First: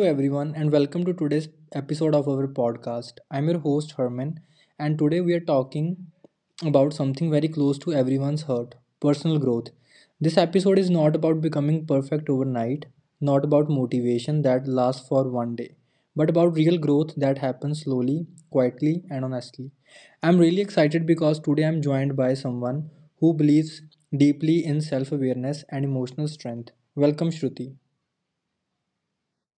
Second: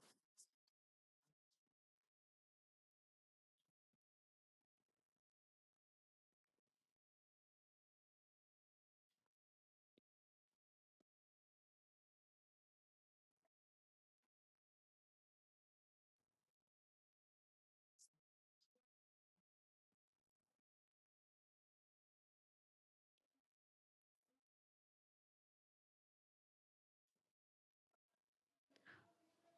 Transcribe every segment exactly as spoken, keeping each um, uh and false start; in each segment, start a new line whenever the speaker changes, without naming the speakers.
everyone, and welcome to today's episode of our podcast. I'm your host, Herman, and today we are talking about something very close to everyone's heart personal growth. This episode is not about becoming perfect overnight, not about motivation that lasts for one day, but about real growth that happens slowly, quietly, and honestly. I'm really excited because today I'm joined by someone who believes deeply in self awareness and emotional strength. Welcome, Shruti.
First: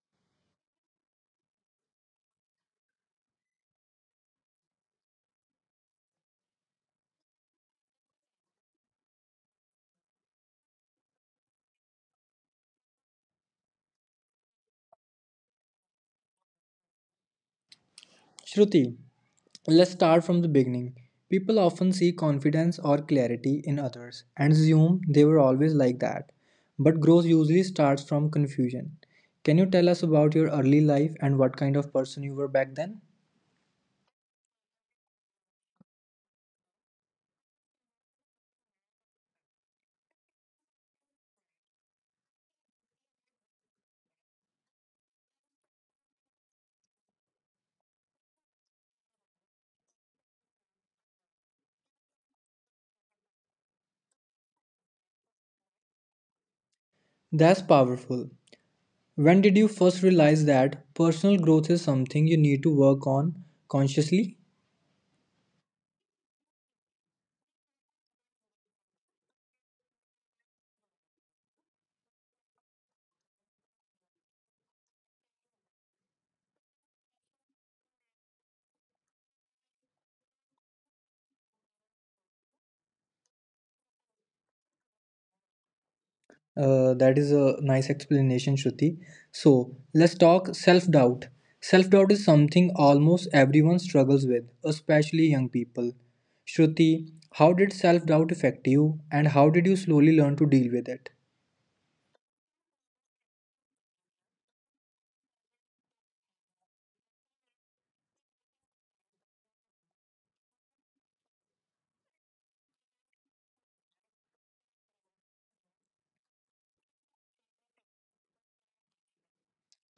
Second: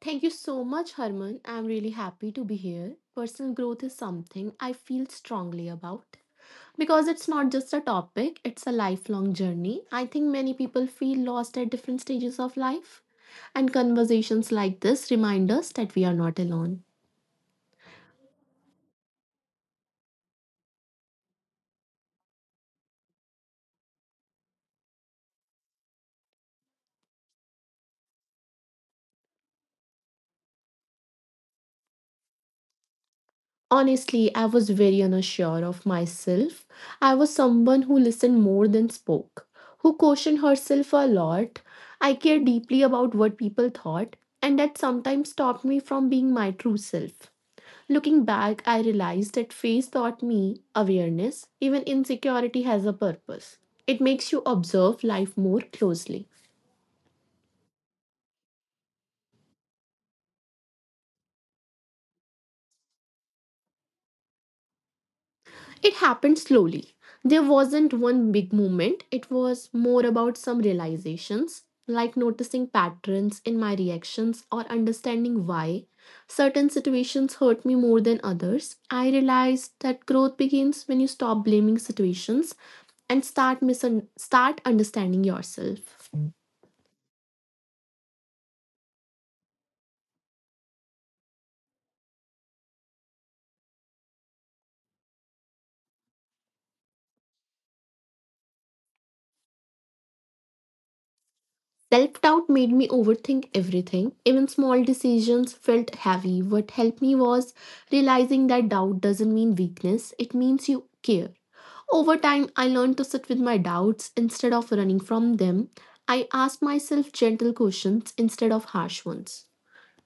Thank you so much, Harman. I'm really happy to be here. Personal growth is something I feel strongly about because it's not just a topic, it's a lifelong journey. I think many people feel lost at different stages of life, and conversations like this remind us that we are not alone.
Shruti, let's start from the beginning. People often see confidence or clarity in others and assume they were always like that. But growth usually starts from confusion. Can you tell us about your early life and what kind of person you were back then?
Honestly, I was very unsure of myself. I was someone who listened more than spoke, who cautioned herself a lot. I cared deeply about what people thought, and that sometimes stopped me from being my true self. Looking back, I realized that phase taught me awareness, even insecurity has a purpose. It makes you observe life more closely.
That's powerful. When did you first realize that personal growth is something you need to work on consciously?
It happened slowly. There wasn't one big moment, it was more about some realizations, like noticing patterns in my reactions or understanding why certain situations hurt me more than others. I realized that growth begins when you stop blaming situations and start misun- start understanding yourself.
Uh, that is a nice explanation, Shruti. So let's talk self doubt. Self doubt is something almost everyone struggles with, especially young people. Shruti, how did self doubt affect you and how did you slowly learn to deal with it?
Self doubt made me overthink everything. Even small decisions felt heavy. What helped me was realizing that doubt doesn't mean weakness, it means you care. Over time, I learned to sit with my doubts instead of running from them. I asked myself gentle questions instead of harsh ones.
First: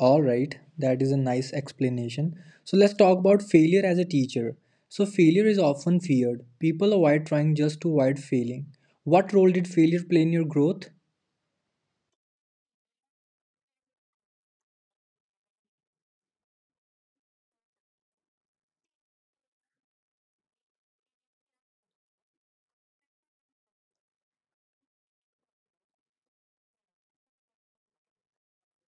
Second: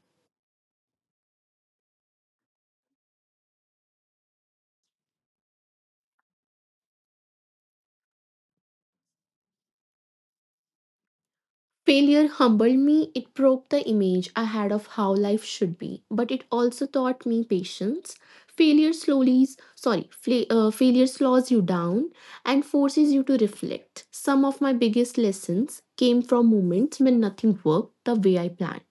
Alright, that is a nice explanation. So let's talk about failure as a teacher. So, failure is often feared. People avoid trying just to avoid failing. What role did failure play in your growth?
Failure humbled me, it broke the image I had of how life should be, but it also taught me patience. Failure slowly, sorry, fla- uh, Failure slows you down and forces you to reflect. Some of my biggest lessons came from moments when nothing worked the way I planned.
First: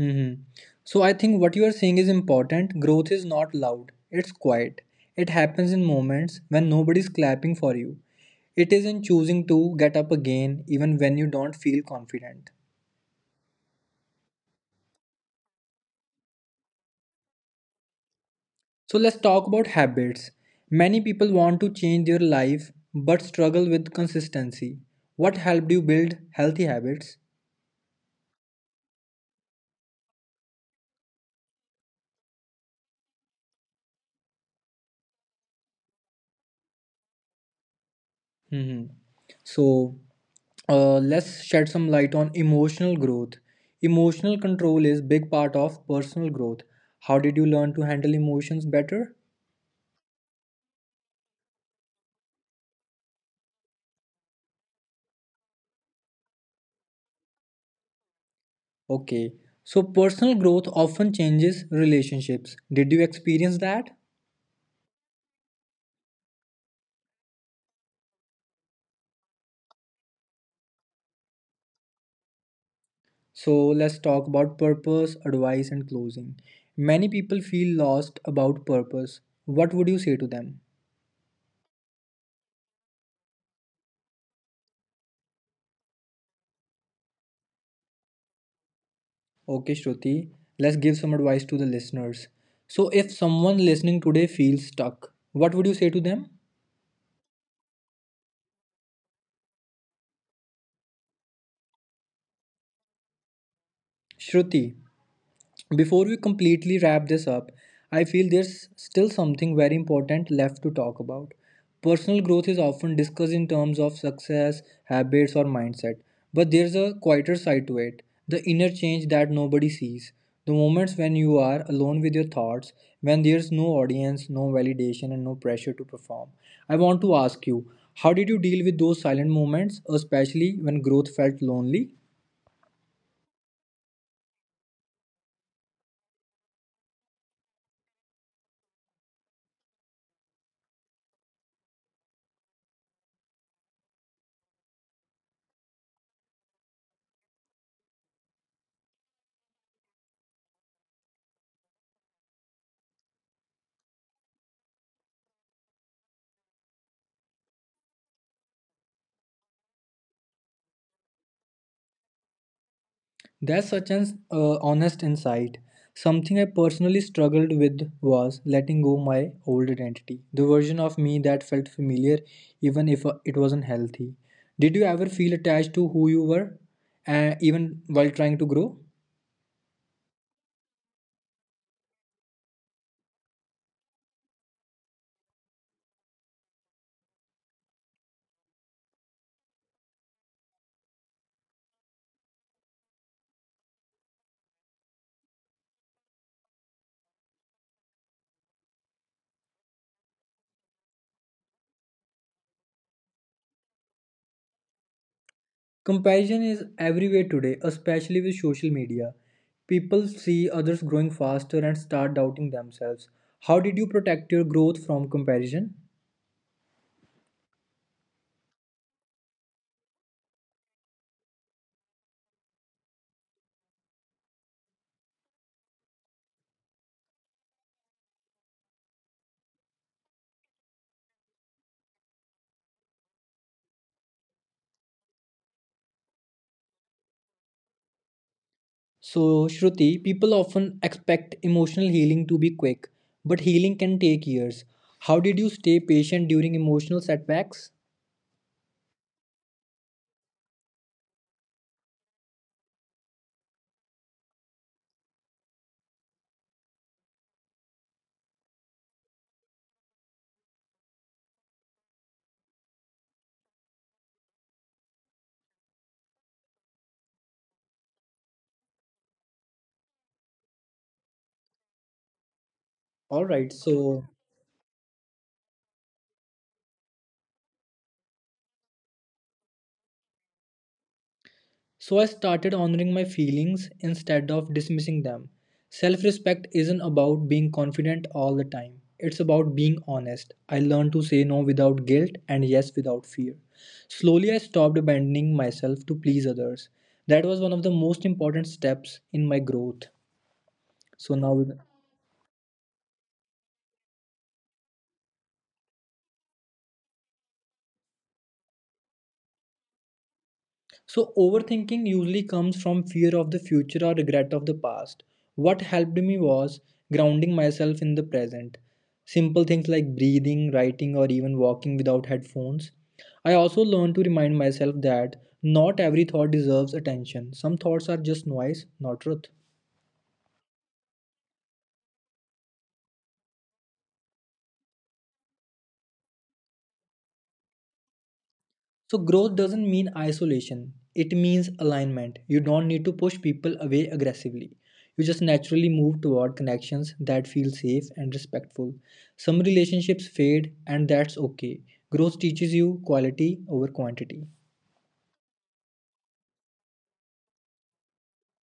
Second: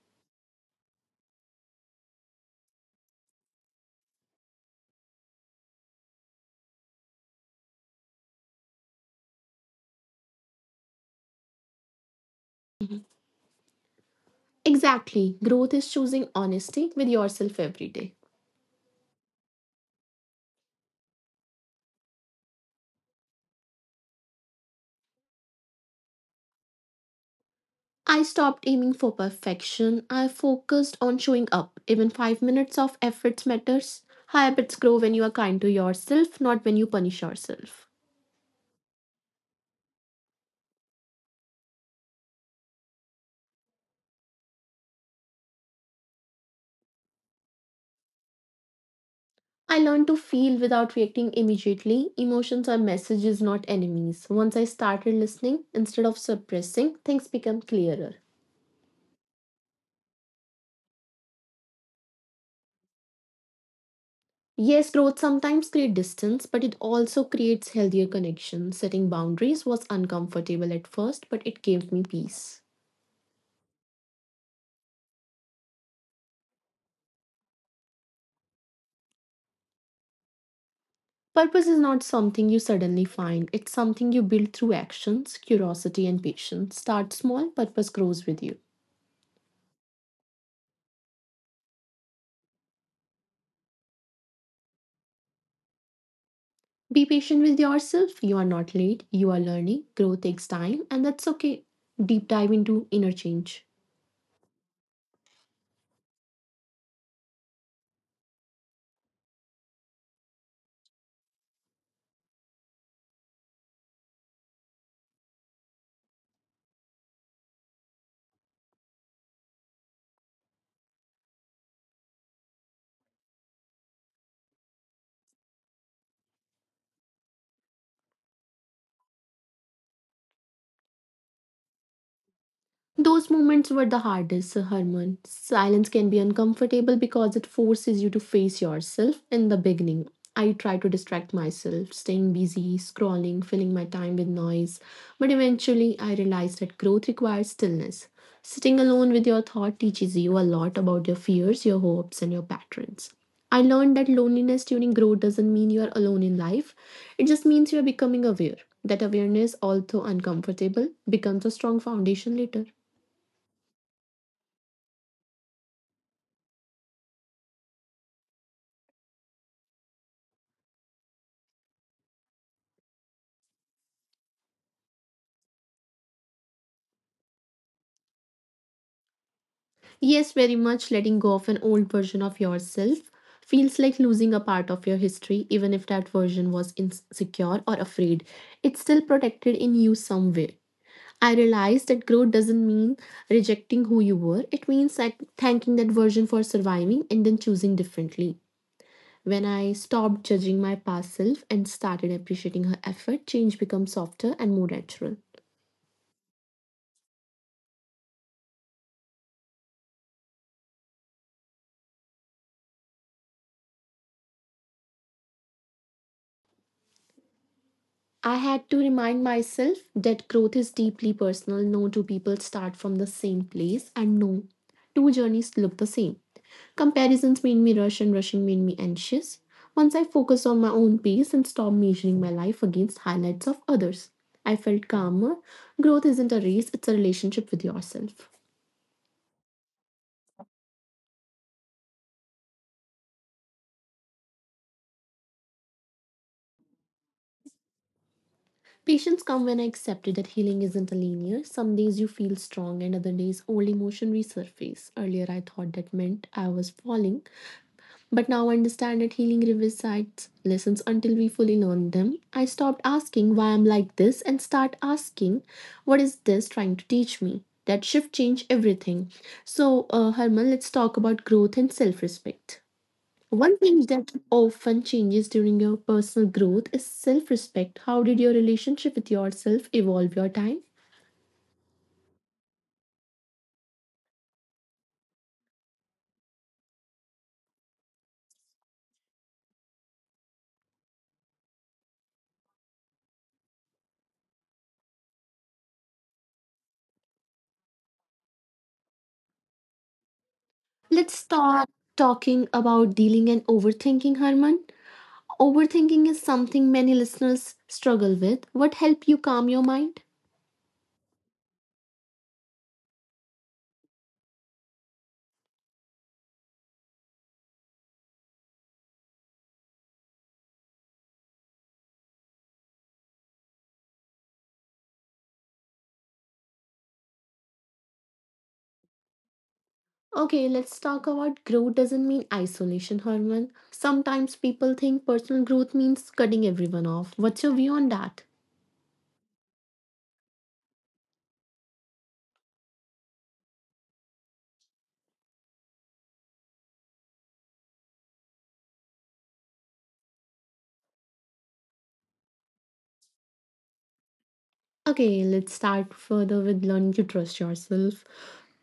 Mm-hmm. So I think what you are saying is important. Growth is not loud, it's quiet. It happens in moments when nobody's clapping for you. It is in choosing to get up again even when you don't feel confident.
Exactly, growth is choosing honesty with yourself every day.
So let's talk about habits. Many people want to change their life but struggle with consistency. What helped you build healthy habits?
I stopped aiming for perfection. I focused on showing up. Even five minutes of efforts matters. Habits grow when you are kind to yourself, not when you punish yourself.
Mm-hmm. So uh, let's shed some light on emotional growth, emotional control is big part of personal growth. How did you learn to handle emotions better?
I learned to feel without reacting immediately. Emotions are messages, not enemies. Once I started listening instead of suppressing, things become clearer.
Okay, so personal growth often changes relationships, did you experience that?
Yes, growth sometimes creates distance, but it also creates healthier connections. Setting boundaries was uncomfortable at first, but it gave me peace.
So let's talk about purpose advice and closing. Many people feel lost about purpose, what would you say to them?
Purpose is not something you suddenly find, it's something you build through actions, curiosity, and patience. Start small, purpose grows with you.
Okay, Shruti, let's give some advice to the listeners. So if someone listening today feels stuck, what would you say to them?
Be patient with yourself. You are not late, you are learning. Growth takes time, and that's okay. Deep dive into inner change.
Shruti, before we completely wrap this up, I feel there's still something very important left to talk about. Personal growth is often discussed in terms of success, habits, or mindset, but there's a quieter side to it, the inner change that nobody sees. The moments when you are alone with your thoughts, when there's no audience, no validation, and no pressure to perform. I want to ask you, how did you deal with those silent moments, especially when growth felt lonely?
Those moments were the hardest, Sir Herman. Silence can be uncomfortable because it forces you to face yourself. In the beginning, I tried to distract myself, staying busy, scrolling, filling my time with noise. But eventually, I realized that growth requires stillness. Sitting alone with your thought teaches you a lot about your fears, your hopes, and your patterns. I learned that loneliness during growth doesn't mean you are alone in life, it just means you are becoming aware. That awareness, although uncomfortable, becomes a strong foundation later.
That's such an uh, honest insight. Something I personally struggled with was letting go my old identity, the version of me that felt familiar even if uh, it wasn't healthy. Did you ever feel attached to who you were, uh, even while trying to grow?
Yes, very much letting go of an old version of yourself feels like losing a part of your history, even if that version was insecure or afraid. It's still protected in you somewhere. I realized that growth doesn't mean rejecting who you were, it means that thanking that version for surviving and then choosing differently. When I stopped judging my past self and started appreciating her effort, change becomes softer and more natural.
Comparison is everywhere today, especially with social media. People see others growing faster and start doubting themselves. How did you protect your growth from comparison?
I had to remind myself that growth is deeply personal. No two people start from the same place, and no two journeys look the same. Comparisons made me rush, and rushing made me anxious. Once I focused on my own pace and stopped measuring my life against highlights of others, I felt calmer. Growth isn't a race, it's a relationship with yourself.
So, Shruti, people often expect emotional healing to be quick, but healing can take years. How did you stay patient during emotional setbacks?
Patience come when I accepted that healing isn't a linear. Some days you feel strong and other days old emotion resurface. Earlier I thought that meant I was falling, but now I understand that healing revisites lessons until we fully learn them. I stopped asking why I'm like this and start asking what is this trying to teach me? That shift changed everything. So, uh, Herman, let's talk about growth and self respect.
All right,
One thing
so
that often changes during your personal growth is self respect. How did your relationship with yourself evolve your time?
so I started honoring my feelings instead of dismissing them. Self-respect isn't about being confident all the time. It's about being honest. I learned to say no without guilt and yes without fear. Slowly I stopped abandoning myself to please others. That was one of the most important steps in my growth. So
Let's
now,
start talking about dealing and overthinking, Herman. Overthinking is something many listeners struggle with. What help you calm your mind?
so, overthinking usually comes from fear of the future or regret of the past. What helped me was grounding myself in the present. Simple things like breathing, writing, or even walking without headphones. I also learned to remind myself that not every thought deserves attention. Some thoughts are just noise, not truth.
Okay, let's talk about growth doesn't mean isolation, Herman. Sometimes people think personal growth means cutting everyone off. What's your view on that?
So, growth doesn't mean isolation, it means alignment. You don't need to push people away aggressively. You just naturally move toward connections that feel safe and respectful. Some relationships fade, and that's okay. Growth teaches you quality over quantity.
Okay, let's start further with learning to trust yourself.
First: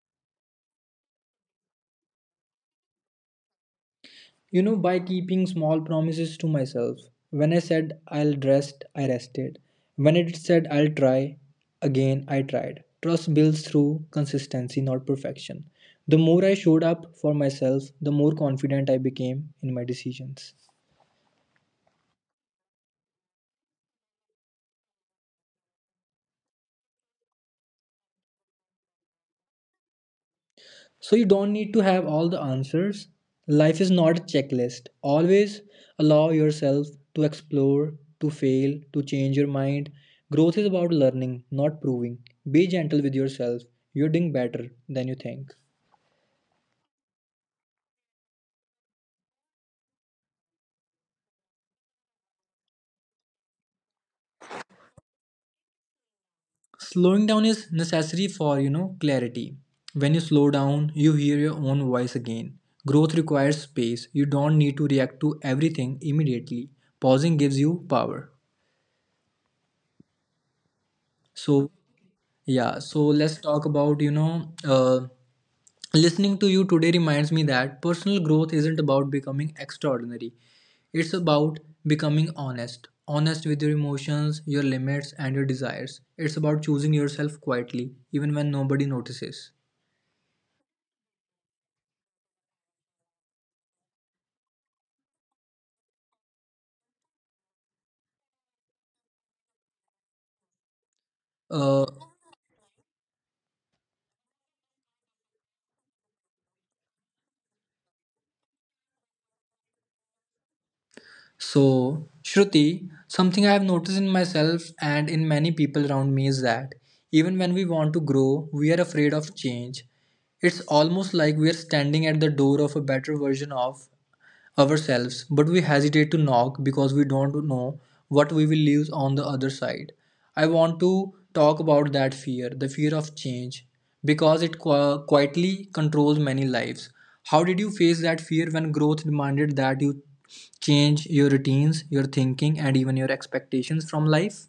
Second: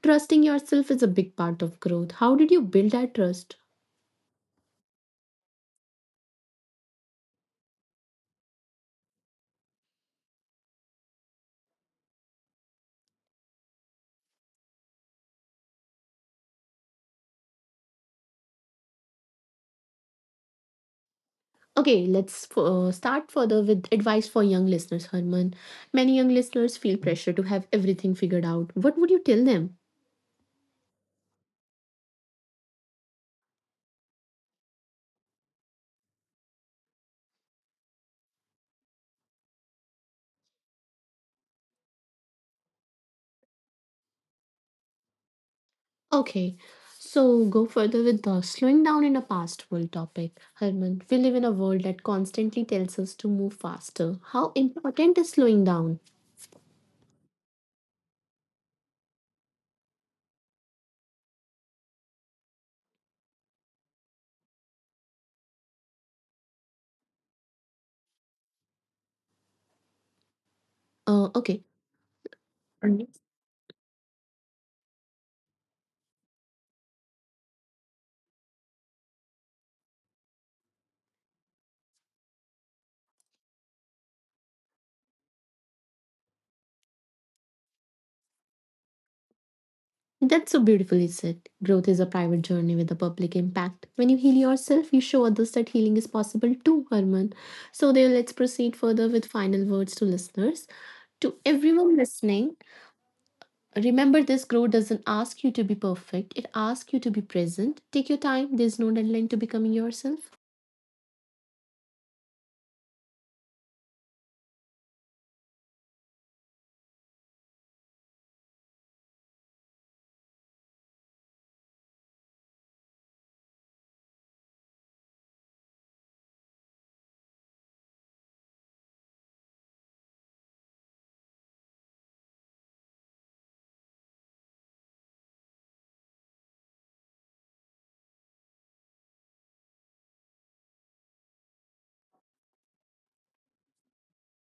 Trusting yourself is a big part of growth. How did you build that trust?
You know, by keeping small promises to myself. When I said I'll rest, I rested. When it said I'll try, again I tried. Trust builds through consistency, not perfection. The more I showed up for myself, the more confident I became in my decisions.
Okay, let's uh, start further with advice for young listeners, Herman. Many young listeners feel pressure to have everything figured out. What would you tell them?
So you don't need to have all the answers. Life is not a checklist. Always allow yourself to explore, to fail, to change your mind. Growth is about learning, not proving. Be gentle with yourself. You're doing better than you think.
Okay, so go further with the slowing down in a fast world topic. Herman, we live in a world that constantly tells us to move faster. How important is slowing down?
Slowing down is necessary for, you know, clarity. When you slow down, you hear your own voice again. Growth requires space. You don't need to react to everything immediately. Pausing gives you power.
Uh,
So,
okay,
Yeah, so
Arne,
let's talk about, you know, uh, listening to you today reminds me that personal growth isn't about becoming extraordinary. It's about becoming honest, honest with your emotions, your limits, and your desires. It's about choosing yourself quietly, even when nobody notices.
that's so beautifully said. Growth is a private journey with a public impact. When you heal yourself, you show others that healing is possible too, Herman. So, there, let's proceed further with final words to listeners. To
Uh,
everyone listening, remember, this growth doesn't ask you to be perfect, it asks you to be present. Take your time, there's no deadline to becoming yourself.
So, Shruti, something I have noticed in myself and in many people around me is that even when we want to grow, we are afraid of change. It's almost like we are standing at the door of a better version of ourselves, but we hesitate to knock because we don't know what we will lose on the other side. I want to talk about that fear, the fear of change, because it qui- quietly controls many lives. How did you face that fear when growth demanded that you change your routines, your thinking, and even your expectations from life?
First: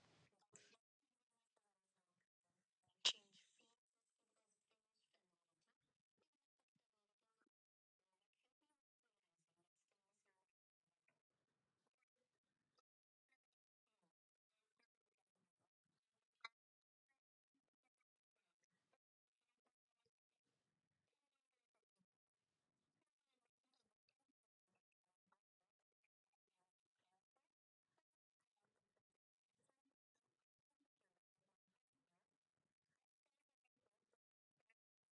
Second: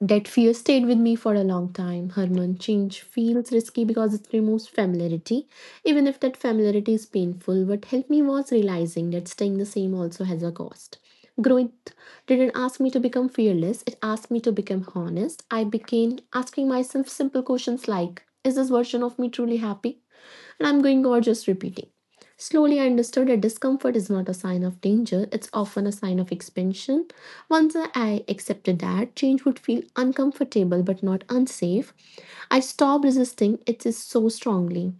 That fear stayed with me for a long time. Herman, change feels risky because it removes familiarity. Even if that familiarity is painful, what helped me was realizing that staying the same also has a cost. Growth didn't ask me to become fearless, it asked me to become honest. I began asking myself simple questions like, is this version of me truly happy? And I'm going over just repeating. Slowly, I understood that discomfort is not a sign of danger, it's often a sign of expansion. Once I accepted that, change would feel uncomfortable but not unsafe. I stopped resisting it is so strongly.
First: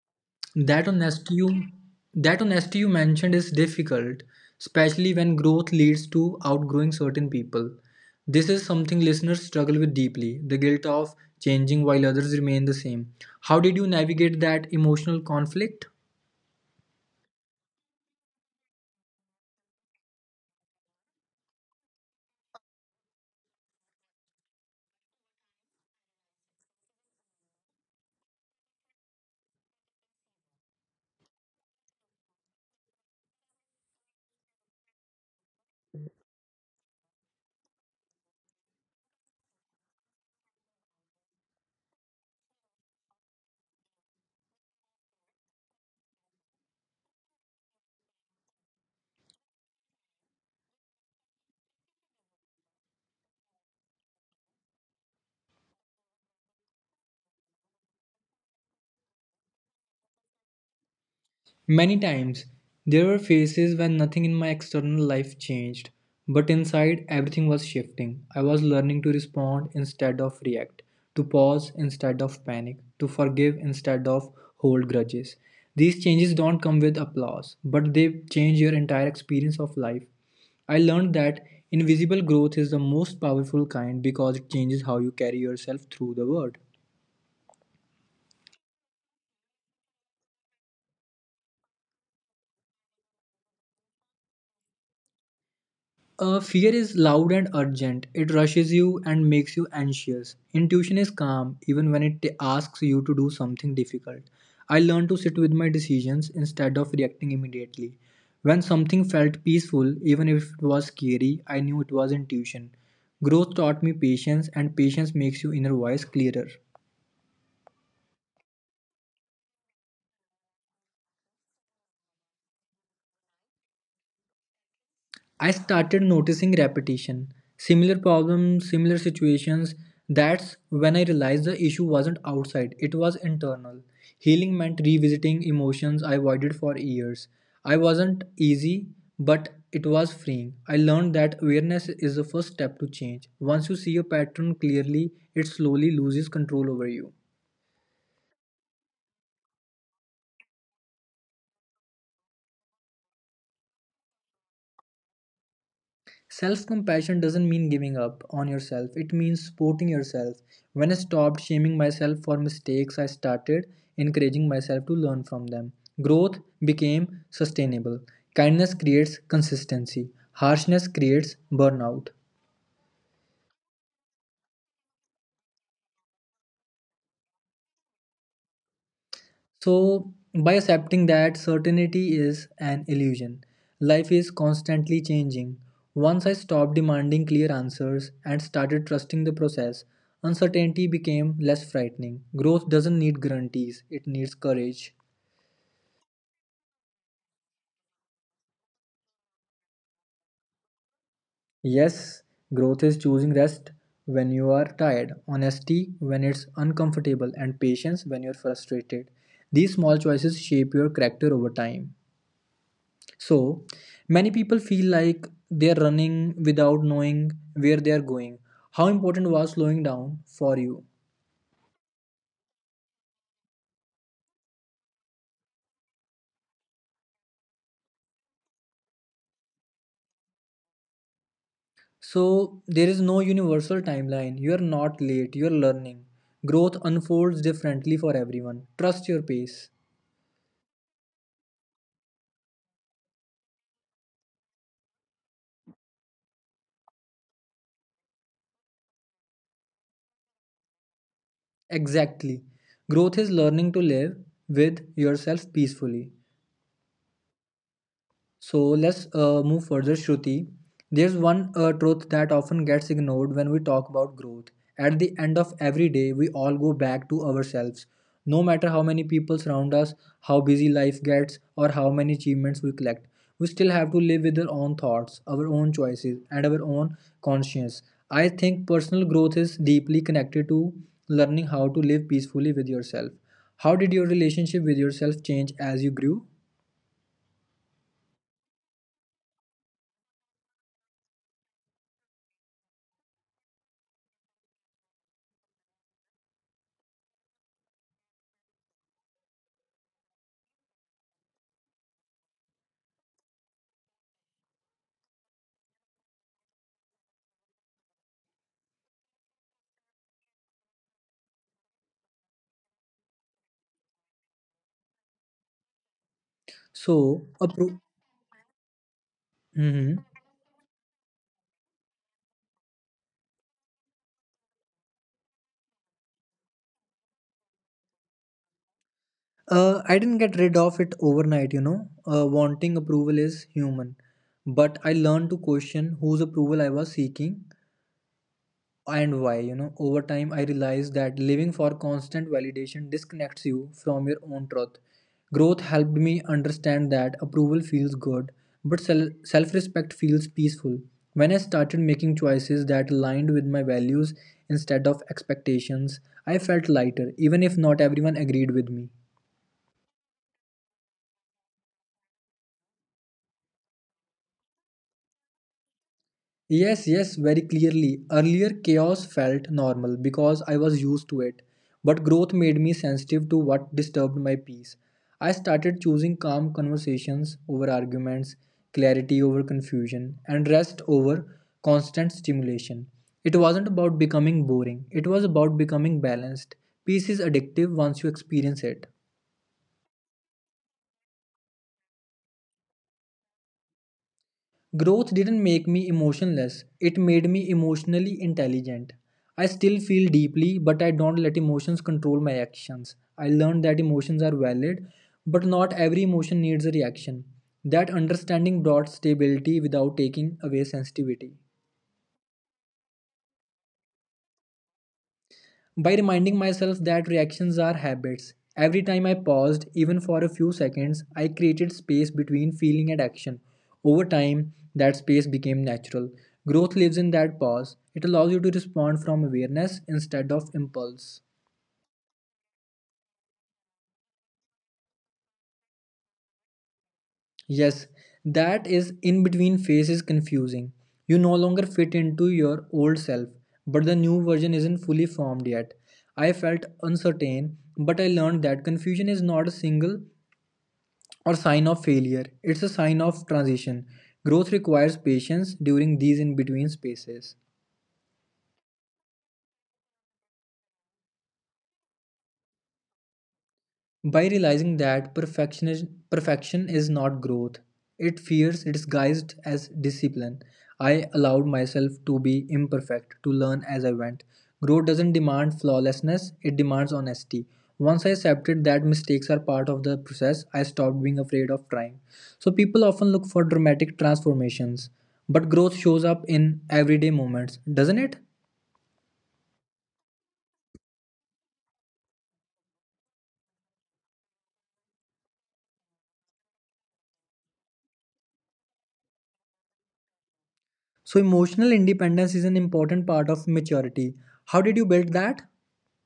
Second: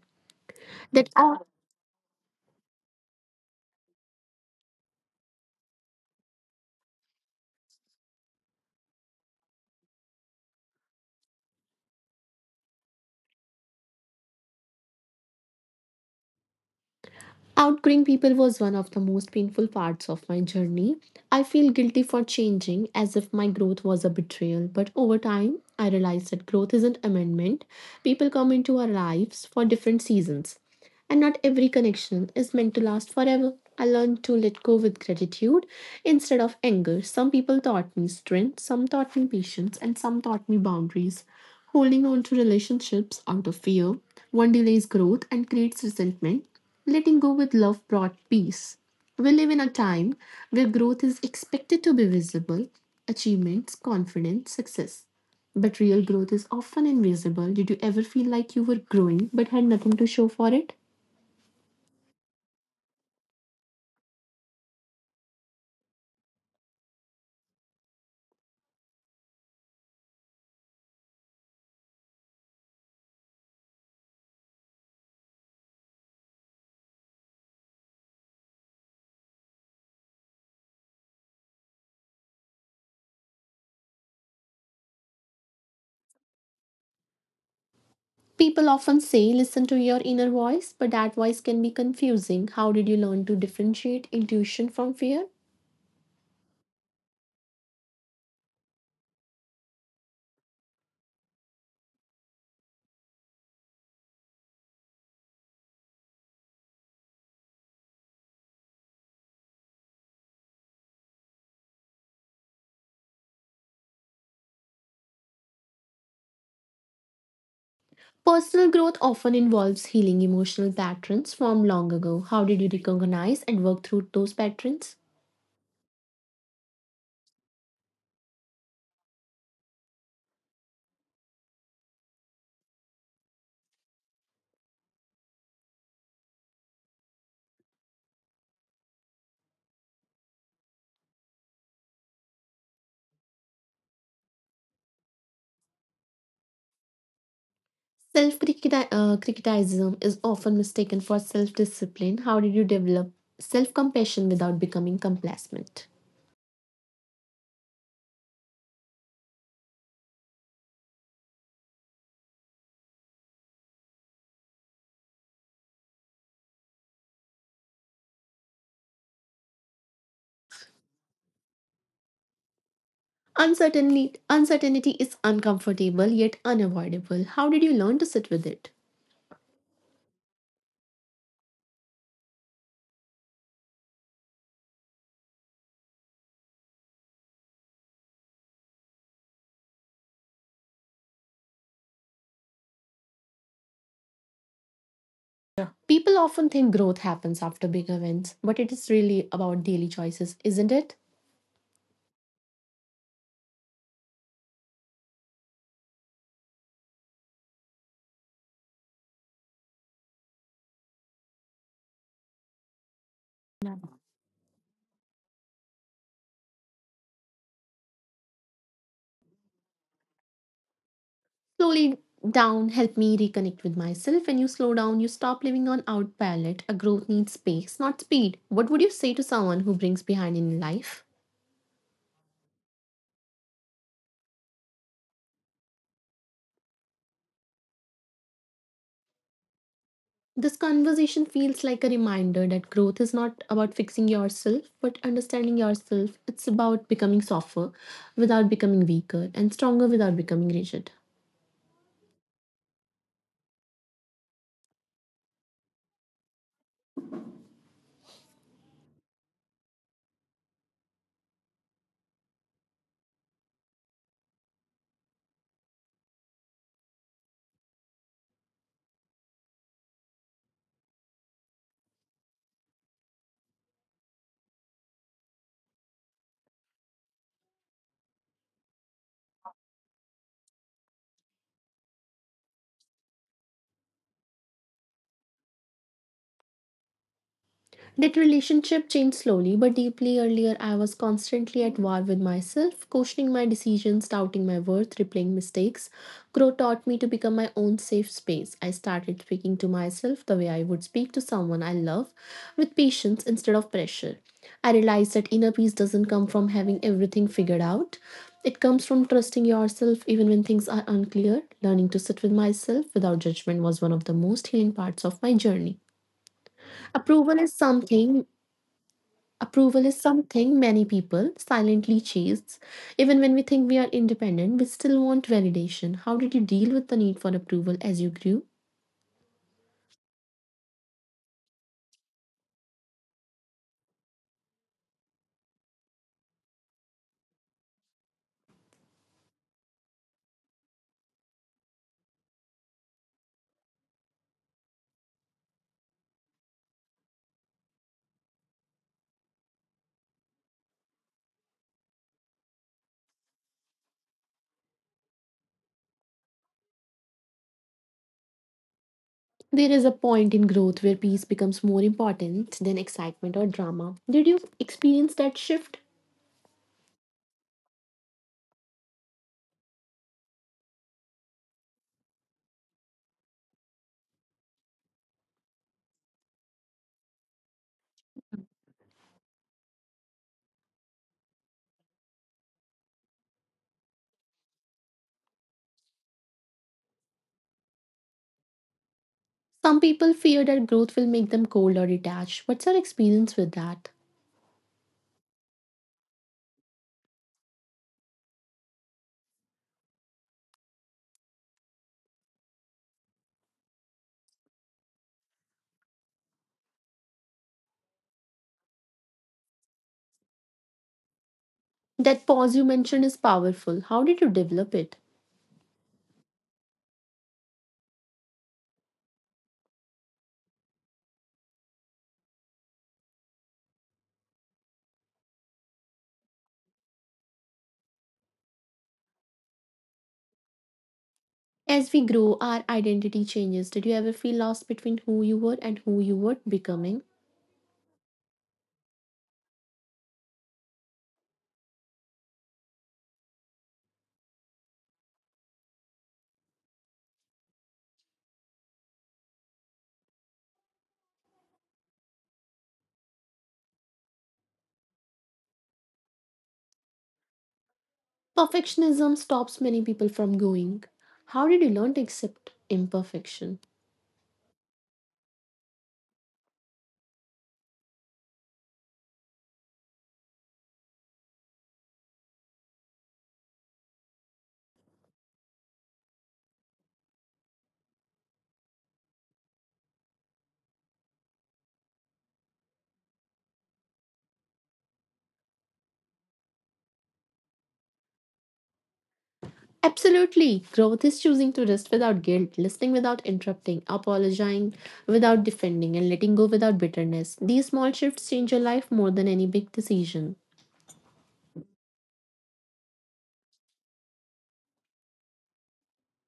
That
That
honesty
out-
you that honesty you mentioned is difficult, especially when growth leads to outgrowing certain people. This is something listeners struggle with deeply, the guilt of changing while others remain the same. How did you navigate that emotional conflict?
Outgrowing people was one of the most painful parts of my journey. I feel guilty for changing as if my growth was a betrayal, but over time, I realized that growth isn't amendment. People come into our lives for different seasons. And not every connection is meant to last forever. I learned to let go with gratitude instead of anger. Some people taught me strength, some taught me patience, and some taught me boundaries. Holding on to relationships out of fear, one delays growth and creates resentment. Letting go with love brought peace. We live in a time where growth is expected to be visible, achievements, confidence, success. But real growth is often invisible. Did you ever feel like you were growing but had nothing to show for it?
Many times, there were phases when nothing in my external life changed, but inside everything was shifting. I was learning to respond instead of react, to pause instead of panic, to forgive instead of hold grudges. These changes don't come with applause, but they change your entire experience of life. I learned that invisible growth is the most powerful kind because it changes how you carry yourself through the world.
People often say, listen to your inner voice, but that voice can be confusing. How did you learn to differentiate intuition from fear?
Uh, fear is loud and urgent. It rushes you and makes you anxious. Intuition is calm even when it asks you to do something difficult. I learned to sit with my decisions instead of reacting immediately. When something felt peaceful, even if it was scary, I knew it was intuition. Growth taught me patience, and patience makes your inner voice clearer.
Personal growth often involves healing emotional patterns from long ago. How did you recognize and work through those patterns?
I started noticing repetition, similar problems, similar situations. That's when I realized the issue wasn't outside, it was internal. Healing meant revisiting emotions I avoided for years. I wasn't easy, but it was freeing. I learned that awareness is the first step to change. Once you see a pattern clearly, it slowly loses control over you.
Self criticism is often mistaken for self discipline. How did you develop self compassion without becoming complacent?
Self compassion doesn't mean giving up on yourself, it means supporting yourself. When I stopped shaming myself for mistakes, I started encouraging myself to learn from them. Growth became sustainable. Kindness creates consistency, harshness creates burnout.
Uncertainty, uncertainty is uncomfortable yet unavoidable. How did you learn to sit with it?
So, by accepting that certainty is an illusion, life is constantly changing. Once I stopped demanding clear answers and started trusting the process, uncertainty became less frightening. Growth doesn't need guarantees, it needs courage.
People often think growth happens after big events, but it is really about daily choices, isn't it?
Yes, growth is choosing rest when you are tired, honesty when it's uncomfortable, and patience when you're frustrated. These small choices shape your character over time. So, many people feel like they're running without knowing where they are going. How important was slowing down for you?
Slowly down help me reconnect with myself. When you slow down, you stop living on autopilot. A growth needs space, not speed. What would you say to someone who brings behind in life?
So, there is no universal timeline. You are not late, you are learning. Growth unfolds differently for everyone. Trust your pace.
This conversation feels like a reminder that growth is not about fixing yourself, but understanding yourself. It's about becoming softer without becoming weaker and stronger without becoming rigid.
Exactly. Growth is learning to live with yourself peacefully. So let's uh, move further, Shruti. There's one uh, truth that often gets ignored when we talk about growth. At the end of every day, we all go back to ourselves. No matter how many people surround us, how busy life gets, or how many achievements we collect, we still have to live with our own thoughts, our own choices, and our own conscience. I think personal growth is deeply connected to learning how to live peacefully with yourself. How did your relationship with yourself change as you grew?
That relationship changed slowly but deeply. Earlier, I was constantly at war with myself, questioning my decisions, doubting my worth, replaying mistakes. Growth taught me to become my own safe space. I started speaking to myself the way I would speak to someone I love, with patience instead of pressure. I realized that inner peace doesn't come from having everything figured out. It comes from trusting yourself even when things are unclear. Learning to sit with myself without judgment was one of the most healing parts of my journey.
So,
Approval is
appro-
something Approval is
Mhm.
something many people silently chase. Even when we think we are independent, we still want validation. How did you deal with the need for approval as you grew?
Uh, I didn't get rid of it overnight, you know. Uh, wanting approval is human. But I learned to question whose approval I was seeking and why, you know. Over time, I realized that living for constant validation disconnects you from your own truth. Growth helped me understand that approval feels good, but self respect feels peaceful. When I started making choices that aligned with my values instead of expectations, I felt lighter, even if not everyone agreed with me.
There is a point in growth where peace becomes more important than excitement or drama. Did you experience that shift?
Yes, yes, very clearly. Earlier, chaos felt normal because I was used to it. But growth made me sensitive to what disturbed my peace. I started choosing calm conversations over arguments, clarity over confusion, and rest over constant stimulation. It wasn't about becoming boring, it was about becoming balanced. Peace is addictive once you experience it.
Some people fear that growth will make them cold or detached. What's your experience with that?
Growth didn't make me emotionless, it made me emotionally intelligent. I still feel deeply, but I don't let emotions control my actions. I learned that emotions are valid, but not every emotion needs a reaction. That understanding brought stability without taking away sensitivity.
That pause you mentioned is powerful. How did you develop it?
By reminding myself that reactions are habits, every time I paused, even for a few seconds, I created space between feeling and action. Over time, that space became natural. Growth lives in that pause. It allows you to respond from awareness instead of impulse.
As we grow, our identity changes. Did you ever feel lost between who you were and who you were becoming?
Yes, that is in between phase is confusing. You no longer fit into your old self, but the new version isn't fully formed yet. I felt uncertain, but I learned that confusion is not a single or sign of failure. It's a sign of transition. Growth requires patience during these in between spaces.
Perfectionism stops many people from going. How did you learn to accept imperfection?
By realizing that perfectionism perfection is not growth, it fears disguised as discipline. I allowed myself to be imperfect, to learn as I went. Growth doesn't demand flawlessness, it demands honesty. Once I accepted that mistakes are part of the process, I stopped being afraid of trying. So people often look for dramatic transformations, but growth shows up in everyday moments, doesn't it?
Absolutely. Growth is choosing to rest without guilt, listening without interrupting, apologizing without defending, and letting go without bitterness. These small shifts change your life more than any big decision.
So emotional independence is an important part of maturity. How did you build that?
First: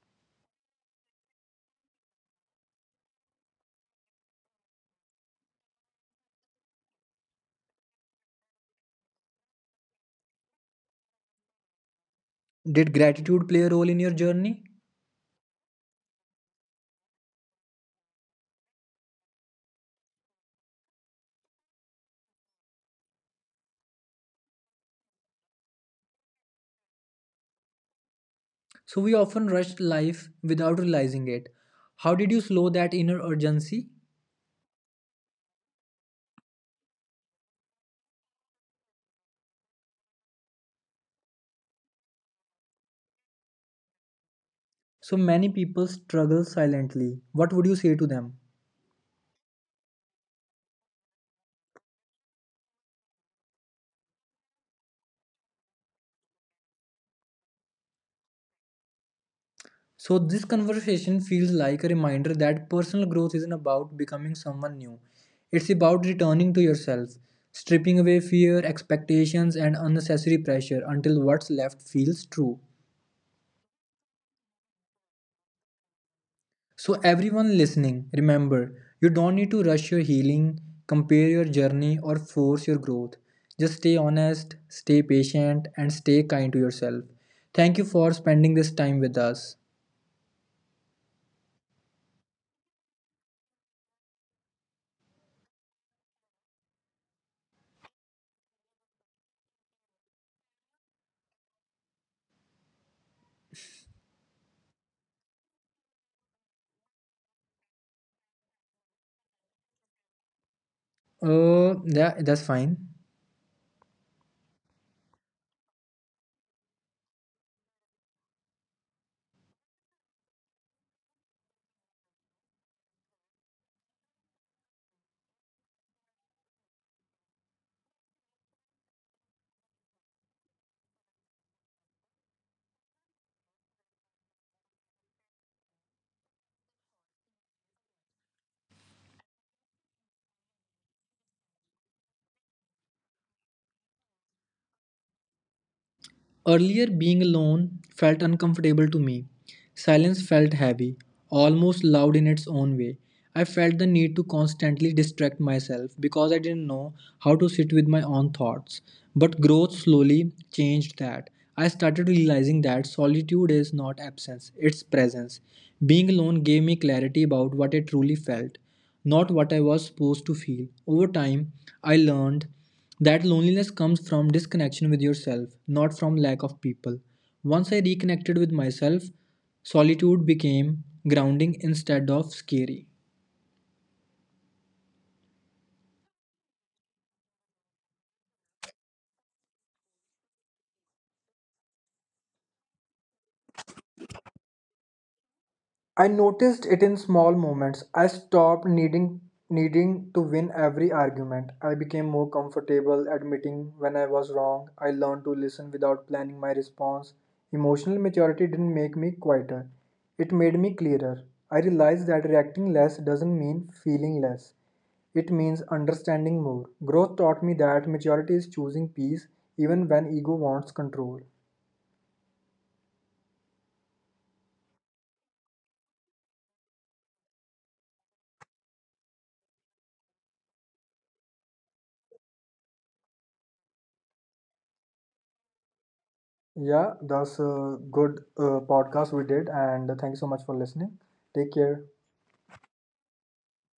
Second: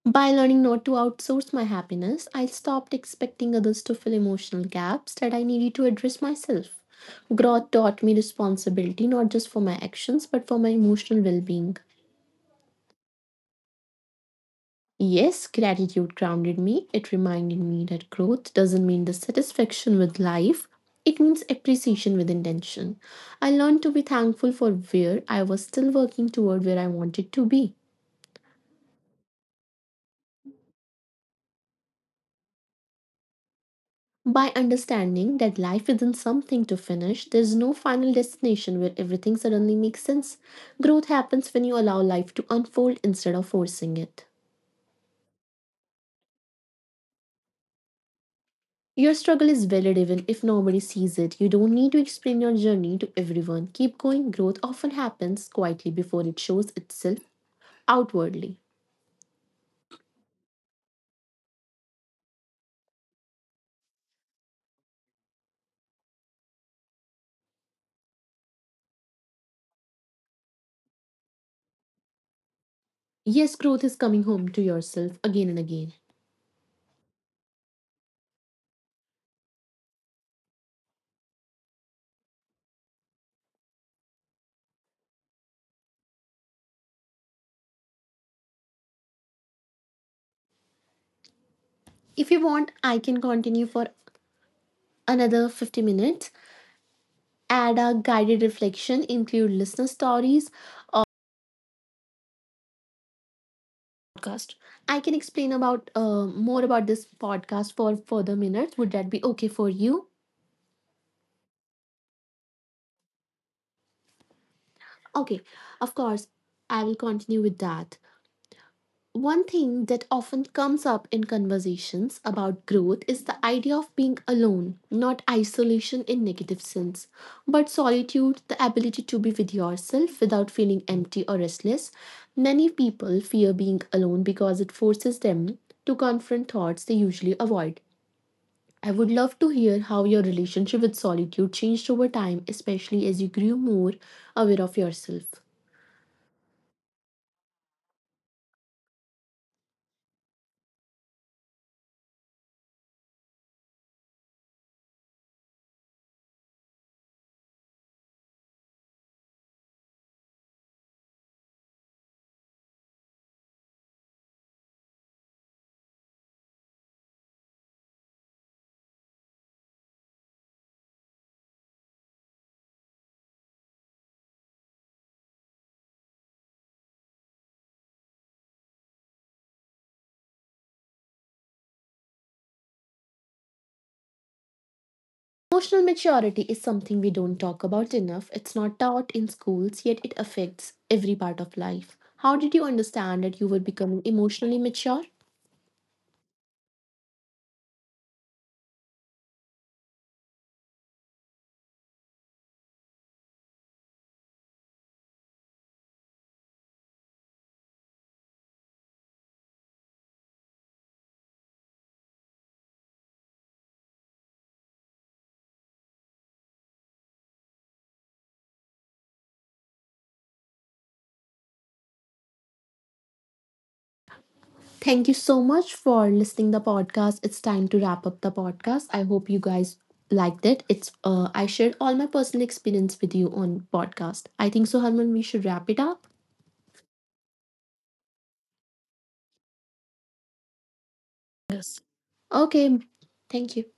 By learning not to outsource my happiness, I stopped expecting others to fill emotional gaps that I needed to address myself. Growth taught me responsibility not just for my actions but for my emotional well being.
Did gratitude play a role in your journey?
Yes, gratitude grounded me. It reminded me that growth doesn't mean dissatisfaction with life, it means appreciation with intention. I learned to be thankful for where I was still working toward where I wanted to be.
So we often rush life without realizing it. How did you slow that inner urgency?
By understanding that life isn't something to finish, there's no final destination where everything suddenly makes sense. Growth happens when you allow life to unfold instead of forcing it.
So many people struggle silently. What would you say to them?
Your struggle is valid even if nobody sees it. You don't need to explain your journey to everyone. Keep going. Growth often happens quietly before it shows itself outwardly.
So this conversation feels like a reminder that personal growth isn't about becoming someone new. It's about returning to yourself, stripping away fear, expectations and unnecessary pressure until what's left feels true.
Yes, growth is coming home to yourself again and again.
So, everyone listening, remember, you don't need to rush your healing, compare your journey, or force your growth. Just stay honest, stay patient, and stay kind to yourself. Thank you for spending this time with us.
If you want, I can continue for another fifty minutes. Add a guided reflection, include listener stories, podcast. I can explain about uh, more about this podcast for further minutes. Would that be okay for you?
Uh, yeah, that's fine.
Okay, of course. I will continue with that. One thing that often comes up in conversations about growth is the idea of being alone, not isolation in negative sense, but solitude, the ability to be with yourself without feeling empty or restless. Many people fear being alone because it forces them to confront thoughts they usually avoid. I would love to hear how your relationship with solitude changed over time, especially as you grew more aware of yourself.
Earlier, being alone felt uncomfortable to me. Silence felt heavy, almost loud in its own way. I felt the need to constantly distract myself because I didn't know how to sit with my own thoughts. But growth slowly changed that. I started realizing that solitude is not absence, it's presence. Being alone gave me clarity about what I truly felt, not what I was supposed to feel. Over time, I learned that loneliness comes from disconnection with yourself, not from lack of people. Once I reconnected with myself, solitude became grounding instead of scary.
Emotional maturity is something we don't talk about enough. It's not taught in schools, yet it affects every part of life. How did you understand that you were becoming emotionally mature?
I noticed it in small moments. I stopped needing needing to win every argument. I became more comfortable admitting when I was wrong. I learned to listen without planning my response. Emotional maturity didn't make me quieter. It made me clearer. I realized that reacting less doesn't mean feeling less. It means understanding more. Growth taught me that maturity is choosing peace even when ego wants control.
Thank you so much for listening the podcast. It's time to wrap up the podcast. I hope you guys liked it. It's uh, I shared all my personal experience with you on podcast. I think so, Harman. We should wrap it up.
Yeah, that's a good uh, podcast we did, and thank you so much for listening. Take
Yes.
care.
Okay. Thank you.